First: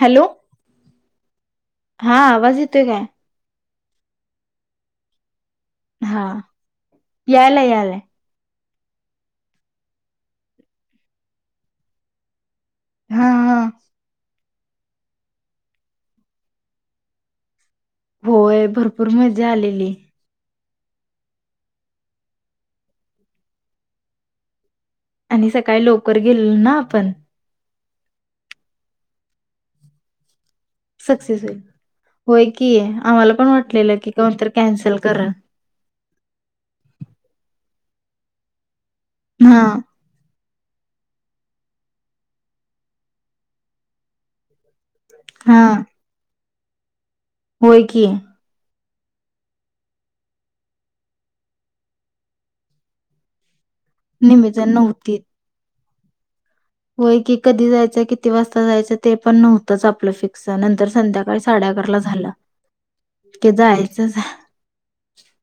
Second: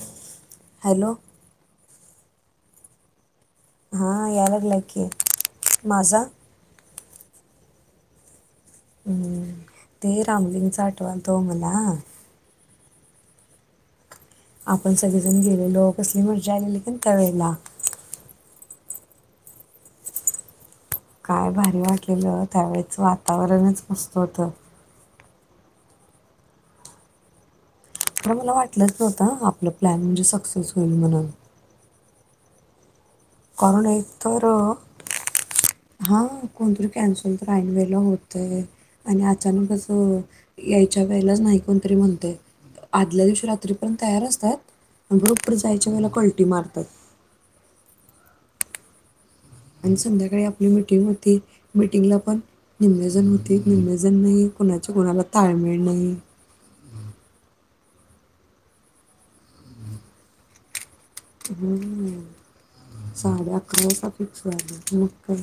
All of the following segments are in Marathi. Hello hello? हा आवाज येतोय काय? हा याय लागलाय की. माझा हा हम्म, यालाय, यालाय, हम्म.. ते रामलिंगचा आठवातो मला. हा, हा, आपण सगळेजण गेलेलो कसली मजा आलेली, कण त्यावेळेला- होय भरपूर मजा आलेली. काय भारीवा केलं त्यावेळेच वातावरणच मस्त होत आणि सकाळी लवकर गेल ना आपण- तर मला वाटलंच नव्हतं, आपलं प्लॅन म्हणजे सक्सेस होईल म्हणून. सक्सेस होईल होय की, आम्हाला पण कारण वाटलेलं की कोणत कॅन्सल करल- हा कोणतरी कॅन्सल तर ऐनवेळला होतंय आणि हा अचानक असं यायच्या वेळेला नाही कोणतरी म्हणतय, आदल्या दिवशी रात्री पर्यंत तयार असतात बरोबर हा जायच्या वेळेला कलटी मारतात. होय कि. आणि संध्याकाळी आपली मिटिंग होती, मिटिंगला पण निम्मेजण होती. निमेजन नाही निम्मीजण कोणाची नव्हतीत कोणाला ताळमेळ नाही. होय की कधी जायचं, किती वाजता जायचं ते पण नव्हतंच आपलं फिक्स नंतर संध्याकाळी साडे अकराला झालं की साडे अकरा वाजता जायचंच फिक्स झालं मग काय.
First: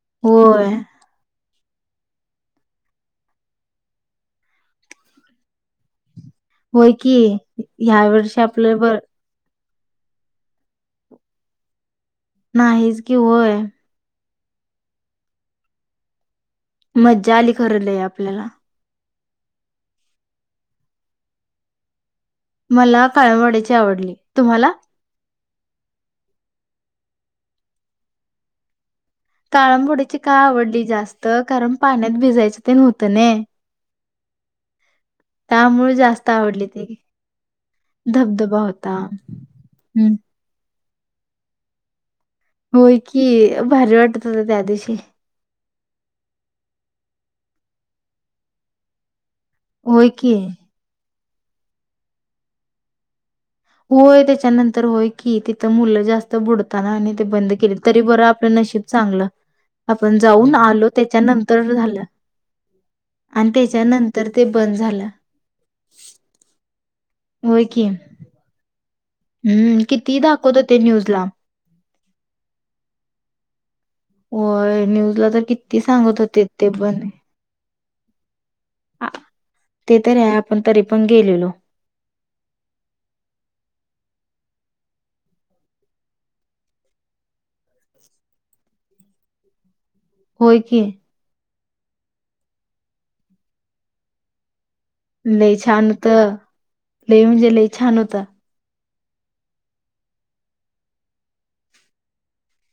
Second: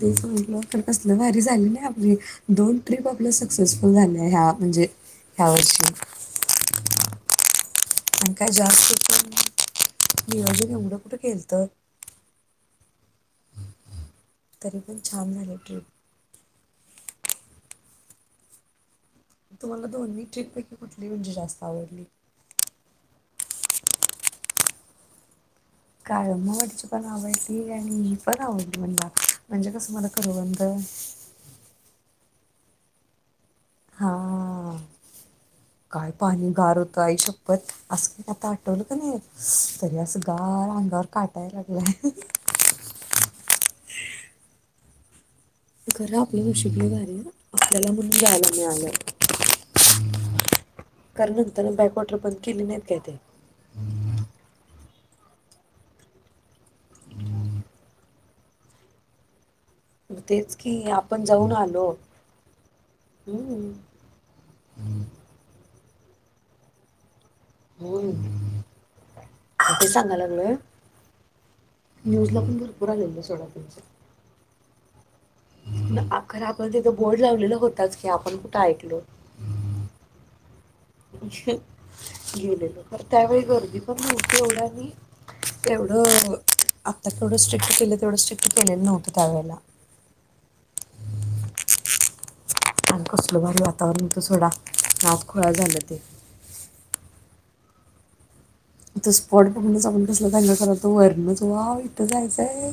तेच म्हंटल होय खर कसलं भारी झाली नई. आपली. दोन ट्रिप आपलं सक्सेसफुल झाली ह्या म्हणजे ह्या वर्षी. होय की ह्या वर्षी आपल् बर मी अजून एवढं कुठ केलंत. नाहीच की, होय. तरीपण छान झाली ट्रिप. मज्जा आली खर लय आपल्याला. तुम्हाला दोन्ही ट्रिप पैकी, कुठली म्हणजे जास्त आवडली? मला काळंवाड्याची आवडली. तुम्हाला? काळम वाडीची पण आवडली आणि पण आवडली मला. म्हणजे कसं काळमवाडीची का करवंद आवडली जास्त कारण, पाण्यात भिजायचं तेन होत नई. हा. त्या काय पाणी गार होत आई शपथ, असं कणी आता धबधबा आठवलं का होता. नाही, तरी हं. असं गार अंग वर काटा यायलागलाय. होय की, भारी वाटत होत त्या दिवशी. खरां आपल नशीब लई भारी ह, आपल्याला म्हणून जायला मिळालं. होय की. कारन नंतरन बॅकवॉटर बंद केली नाहीत काय ते. होय त्याच्यानंतर होय की, तिथं मुलं जास्त बुडताना आणि ते बंद केली तरी बरं आपल् नशीब चांगलं आपण मग जाऊन तेच की आलो, त्याच्या आपण जाऊन नंतर आलो झालं. आणि हम्म. त्याच्यानंतर ते बंद झालं. हो कि. हम्म. हम्म किती दाखवत होते न्यूज ला. न्यूज ला पण भरपूर आलेलं सोडा त्याचं. होय, न्यूज ला तर किती सांगत होते, ते पण. आताच की आपण कुठं ऐकलो. ते तर आहे आपण तरी पण गेलेलो गेलेल. त्यावेळी गर्दी पण नव्हती एवढं आणि तेवढं आता केवढं स्ट्रिक्ट केलं, तेवढं स्ट्रिक्ट केलेलं नव्हतं त्यावेळेला. होय कि. कसलं भारी वातावरण होत सोडा. नाच खोळा लई झालं छान ते होत. लई म्हणजे लई छान होतं. तो स्पॉट बघूनच आपण कसला दंगा करालतो वरनच, वाव इथ जायचंय.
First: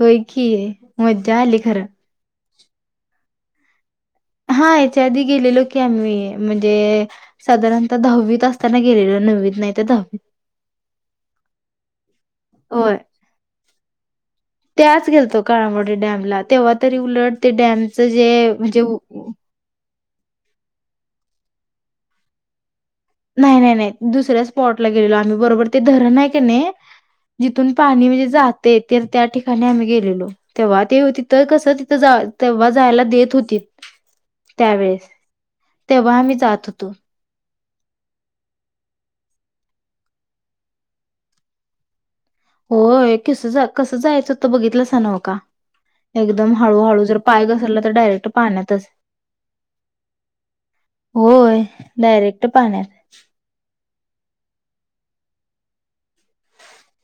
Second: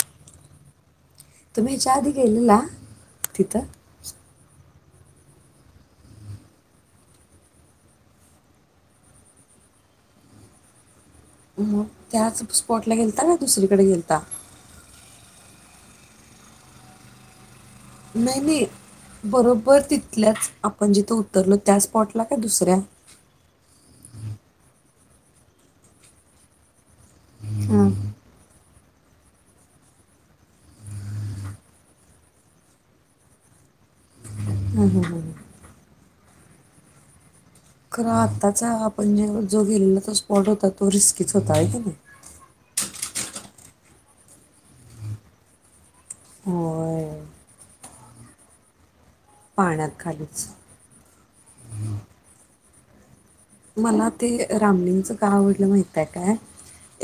होय की. मज्जा आली तुम्ही खरं याच्या आधी गेलेला तिथं? हा हेच्या आधी गेलेलो की आम्ही म्हणजे साधारणता दहावीत असताना गेलेलो नववीत नाही तर दहावीत. [inaudible] मग त्याच स्पॉटला होय गेलता काय दुसरीकड गेलता. त्याच गेलतो काळमवाडी डॅमला. तेव्हा तरी उलट ते डॅमच नाही जे नाही म्हणजे बरोबर तिथल्याच आपण जिथं उतरलो, त्या स्पॉटला काय दुसऱ्या? नाही नाही नाही दुसऱ्या स्पॉटला गेलेलो आम्ही बरोबर ते धरण आहे का नाही जिथून हां पाणी म्हणजे जाते तर त्या ठिकाणी आम्ही गेलेलो तेव्हा ते होते तिथं कसं जावं तेव्हा जायला देत होतीत ह, ह, ह, तेव्हा आम्ही जात होतो खरं आताचा आपण जे जो गेलेला तो स्पॉट होता तो रिस्कीच होता आहे की नाही होय कि कसा जायचं ते बघितलं नव का एकदम हळूहळू होय जर पाय घसरला तर डायरेक्ट पाण्यातच पाण्यात खालीच होय डायरेक्ट पाण्यात मला ते रामलिंग का आवडलं माहित आहे काय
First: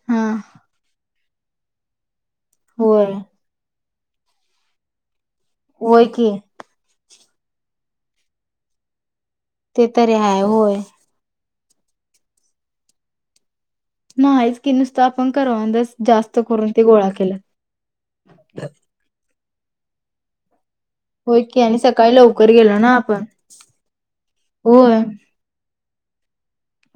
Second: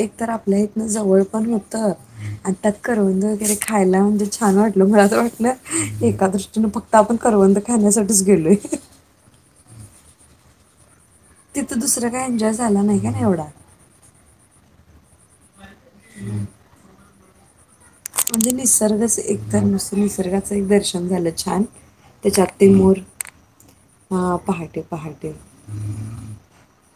एक हा तर आपल्या इथून जवळ पण होत आतात होय करवंद वगैरे खायला म्हणजे छान वाटल मला वाटत ना होय एका की दृष्टीने आपण करवंद खाण्यासाठीच गेलो ते तरी हाय होय तिथं दुसरं काय एन्जॉय झाला नाही का ना एवढा नाहीच की नुसतं आपण करवंदच जास्त करून ते गोळा केले म्हणजे निसर्गाच एक तर नुसत निसर्गाचे एक दर्शन मंग झालं होय की छान आणि सकाळी त्याच्यात लवकर ते गेलो ना मोर आपण मग पहाटे होय पहाटे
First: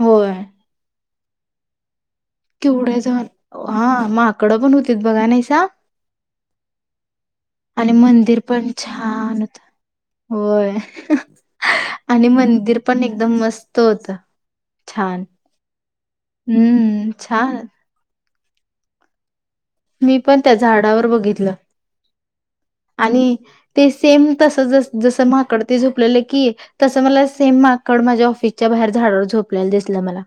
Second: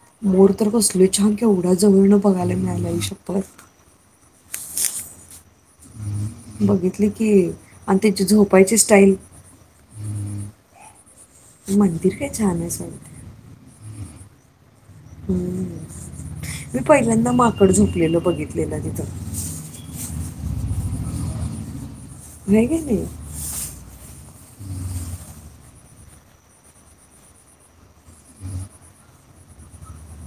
होय मोर तर कसली छान केवढ्या जवळ न केवढ जन हा माकड पण होती बघा निशा बघितली की आणि त्याची मंदिर पण झोपायची स्टाईल छान होत होय मंदिर आणि काय छान आहे मंदिर सर पण एकदम मस्त होत मी हम्म, पहिल्यांदा छान. माकड झोपलेलं बघितलेलं तिथं मी पण त्या झाडावर बघितलं होय का नाही आणि ते सेम तस जस माकड ते झोपलेले की तसं मला सेम माकड माझ्या ऑफिसच्या बाहेर झाडवर झोपले तपल्याला दिसलं मला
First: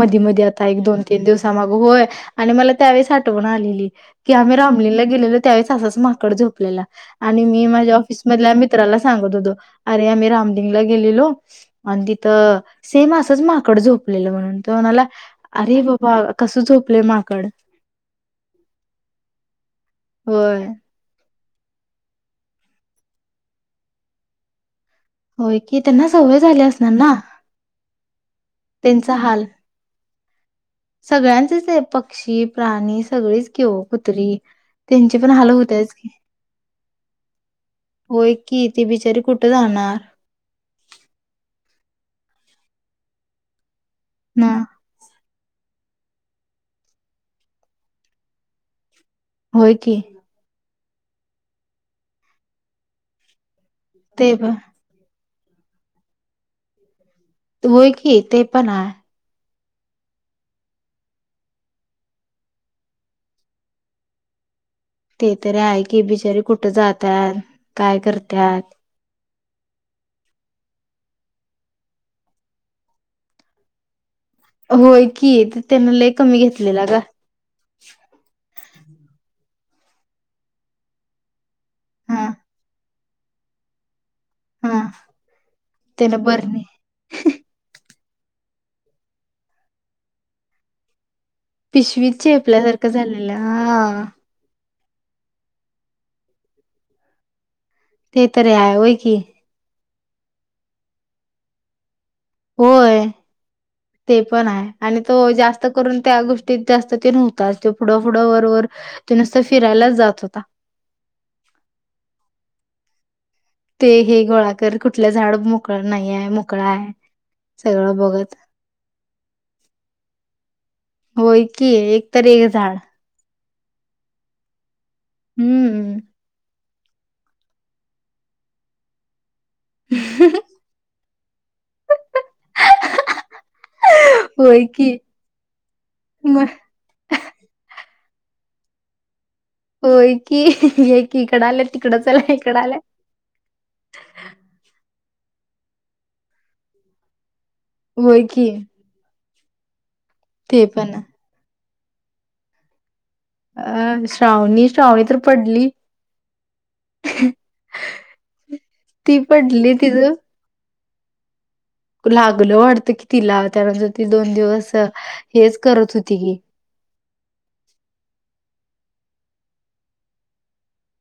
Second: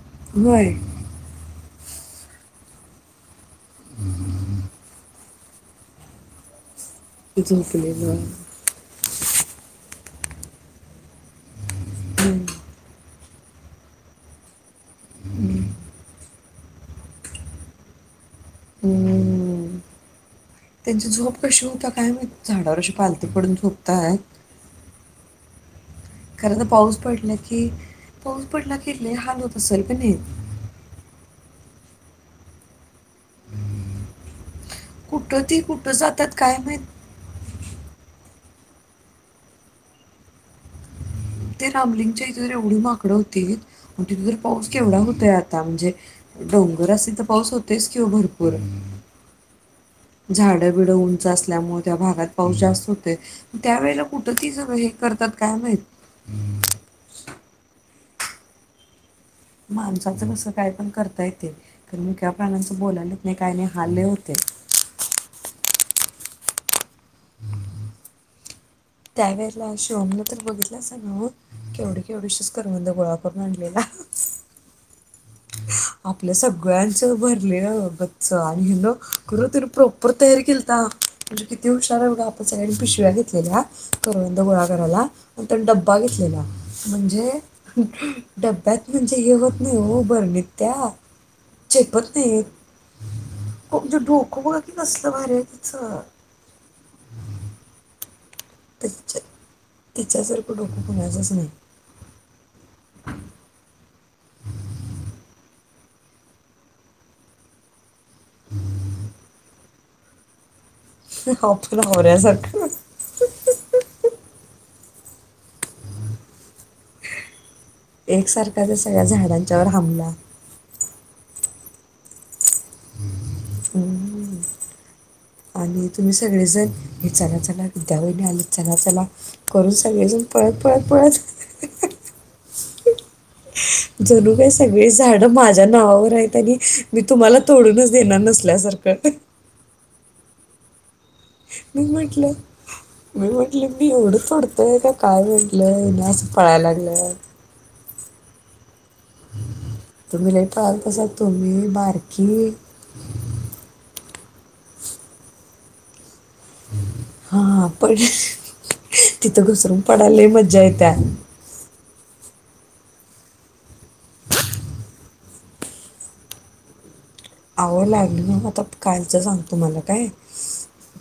मधी मधी आता होय एक दोन तीन दिवसा माग होय आणि मला त्यावेळेस आठवण आलेल आम्ही रामलीलाला गेलेलो त्यावेळेस असंच माकड झोपलेलं केला आणि मी माझ्या झोपलेलं ऑफिसमधल्या मित्राला सांगतो अरे आम्ही रामलिंगला गेलेलो आणि हम्म. तिथं सेम असंच माकड झोपलेलं तू म्हणाला अरे बाबा कसं झोपले माकड हुं, हुं, हु होय. त्यांची झोप कशी होता काय झाडावर असं पालथ पडून झोपताय होय की त्यांना सवय खरं झाली तर असणार पाऊस ना पडला की पाऊस पडल्यावर किती हाल होत असेल की नाही सगळ्यांचेच आहे पक्षी प्राणी सगळीच घेऊ कुत्री त्यांची पण कुठं हलत ती होतेच कुठं की जातात काय माहित हो एक कि ती बिचारी कुठे जाणार ते रामलिंगच्या इथे एवढी माकडं होती प तिथे ज ना पाऊस केवढा होतोय आता म्हणजे डोंगर अस तर पाऊस होतेच किं भरपूर होय कि बड उंच असल्यामुळे त्या भागात पाऊस जास्त होत त्या वळेला कुठ ते पण हे करतात कामद होय की ते पण आहे माणसाचं कस काय पण करता येते कारण मी का प्रानांचं बोलायलेच नाही काय नाही हलले होते [unintelligible] ते तरी आहे कि बिचारीे कुठे जातात काय करतात त्यावेेळेला शिवम न तर बघितलं स ना केवढी केवढीशीच करवध गोळा करून आणलेला होय की त्यान लय आपल्या कमी घेतलेला ग सगळ्यांच भरले बचच आणि न तु प्रॉपर तयारी केलता म्हणजे किती उषार आहे बघा हा आपल्या साड पिशव्या घेतलेल्या करंद गोळा हा करायला आणि त्यानी डब्बा त्यान घेतलेला बरणी म्हणजे डब्यात म्हणजे हे होत नाही हो बरणीत त्या पिशवीत चिपनते चेपल्यासारखं झालेलं ख म्हजे हा डुक वते कसलं भर तिचं ते तररीे आहे वय की त्याच्या तिच्यासारखं डोकं कणाचच नाही होय ते पण आहे आणि तो जास्त करून त्या गोष्टीत जास्त ते नव्हत पुढं फुढं वरर ते नुसता फिरायलाच जात होता आपफला होर्या सख ते हे गोळाकर कुठले झाड मोकळ नाही आहे मोकळा आहे सगळं बघत. एकसारखा त्या सगळ्या झाडांच्यावर हमला होय की एक तर एक झाड हम् आणि हम्म. तुम्ही सगळेजण हे चना चला विद्याभहिनी आ चना चला करून सगळेजण पळत पळत पळत हो जणू काय होय सगळी की झाडं माझ्या नावावर आहेत म आणि मी तुम्हाला तोडूनच देणार नसल्यासारखं हो की की इकडं आलं मी तिकडं चला म्हटलं इकडं आलाय मी म्हटलं मी एवढं तोडतय का काय म्हटलंय नाही अस पळायला लागले होय कि तुम्ही र पा कसं तु्ही बारकी अ श्रावणी श्रावणी तर पडली हा पण ती तिथं पडली घसरून तिचं पडायला मज्जा येत कत्ता लागलं वाटत कि तिला त्यानंतर ती दोन दिवस हेच करत होती की आवं लागल म आता कालच सांग तु मला काय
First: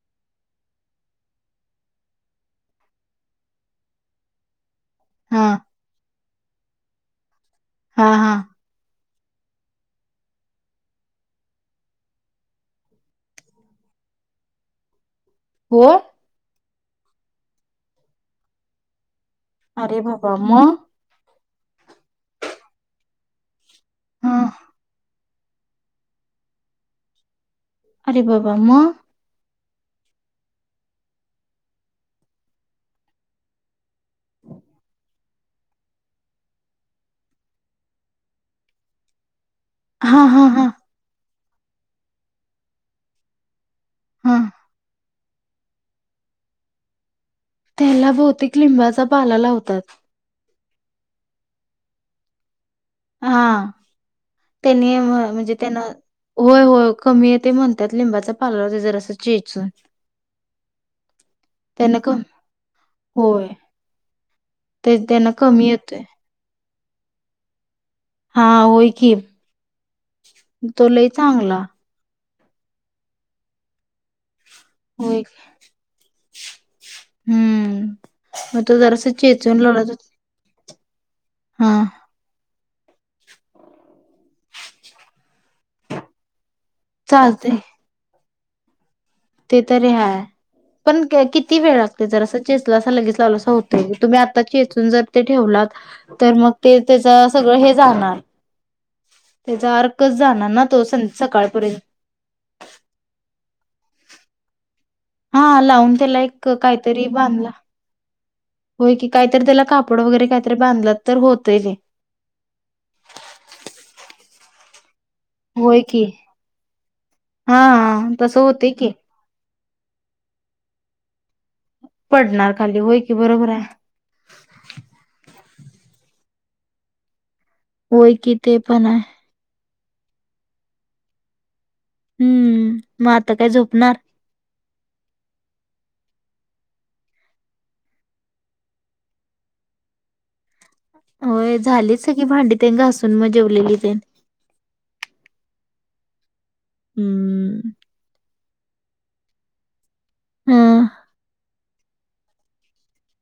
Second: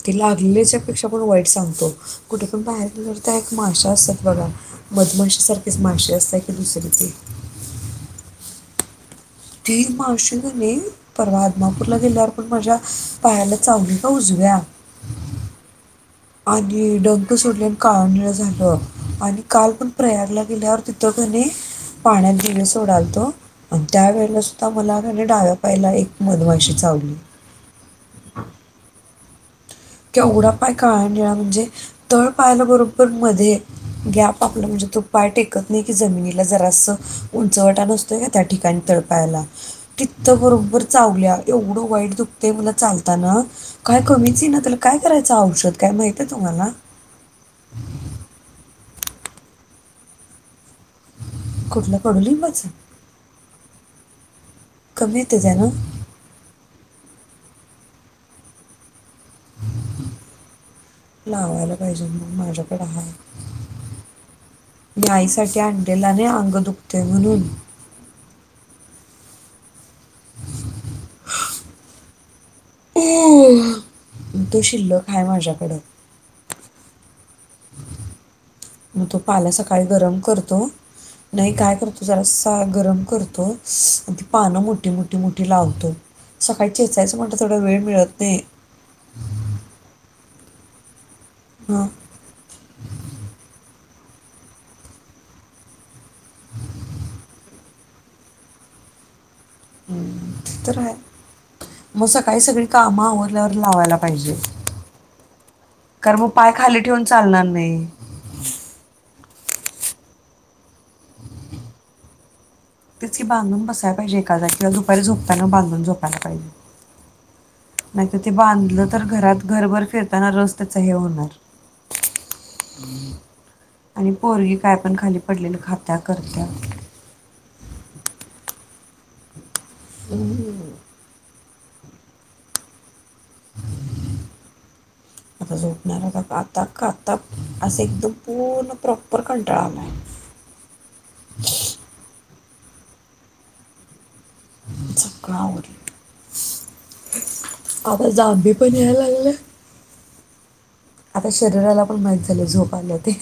तेी लागल्याच्या पेक्षा पण वाईट सांगतो कुठे पण बाहेर गे तर एक माशा असतात बघा हा मधमाशीसारखेच मासे असते आहे की दुसरी ते हा हा त माशी नाही परवा आदमापूरला गेल्यावर पण माझ्या पायाला चचावली का उजव्या ह हो आणि डंग सोडलेन काळणीळ झालं आणि काल पण अरे बाबा प्रयागला मग गेल्यावर तिथं घणी पाण्यात जिले सोडालतो आणि हा त्यावेेळेला सुद्धा मला डाव्या पायला एक मधमाशी चावली अरे बाबाम एडा पाय म्हणजे तळ पायल्या बरोबर मध्ये गॅप आपला म्हणजे तो पा टेकत नाही की जमिनीला जरास उंचवटा नसतोय का त्या ठिकाणी तडपायला हा कित्त हा हा बरोबर चावल्या एवढं वाईट दुखतेय मला चालताना काय हा कमीच आहे ना तर काय करायचं औषध काय माहित आहे तुम्हाला त्याला भौतिक लिंबाचा पाला लावतात कुठला कडू लिंबाच हा त्यांनी कमी येते म्हणजे त्यानं त्यांना होय हो कमी येत ते म्हणतात लिंबाचा पालर ते जर असं चेचून लावायला त्यान पाहिजे क म्हणून माझ्याकडे आहेा होय ते त्यांना नईसाठी कमी येतोय आणडेलाने अंग दुखते म्हणून हा होय की तोलाय चांगला तो शिल्लक होय काय माझ्याकडं हम्म मग तो जरास पाला चेचवून सकाळी लढत हो, गरम करतो नाही काय करतू जरा सांग. गरम करतो त पानं मोठी मोठी मोठी लावतो. सकाळचे येचायचं म्हणतं चालतय थोडं वेळ मिळत नाही, ते तरी हय पण किती वेळ हं लागते जरं चेचलं अस लगेच लावलं अस होत. तुम्ही आता चेचून जर ते ठेवलात तर मग ते त्याच सगळं हे जाणार [unintelligible] त्याचा अर्कच जाणार हम्म ना तर तो ह सं सकाळपर्यंत मग सकाळी-सगळी कामं आवरल्यावर लावायला हा लावून कार त्याला मग एक पाय खाली ठेवून काहीतरी चालणार बांधला नाही होय की काहीतरी त्याला कापड वगैरे काहीतरी बांधलात तर होत, तेच की बांधून बसायला पाहिजे एखादा किंवा दुपारी झोपताना होय बांधून की झोपायला पाहिजे हा नाहीतर ते तसं होतय बांधलं की तर घरात घरभर फिरताना रस त्याच हे होणार पडणार खाली होय की बरोबर आहे. [inaudible] आणि पोरगी काय पण खाली पडले न खाता करत [inaudible] होय कि ते पण आहे, ह, हम्म मग आता काय झोपणार [inaudible] आता झोपणार आ खातक खात असं एकदम पूर्ण प्रॉपर कंटाळालाय [inaudible] होय झाली सगी भांडी ते घासून मग जेवले के ते, संगळ आवरल हम्म आता जाग बनलागलं, हम्, आता शरीराला पण माहीत झाले झोप आलं ते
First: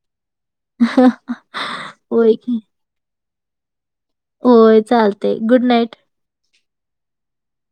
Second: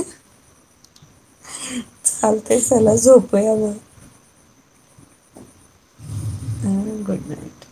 ह, चालत चला झोप आहे म होय चालते गुड नाईट, गुड नाईट,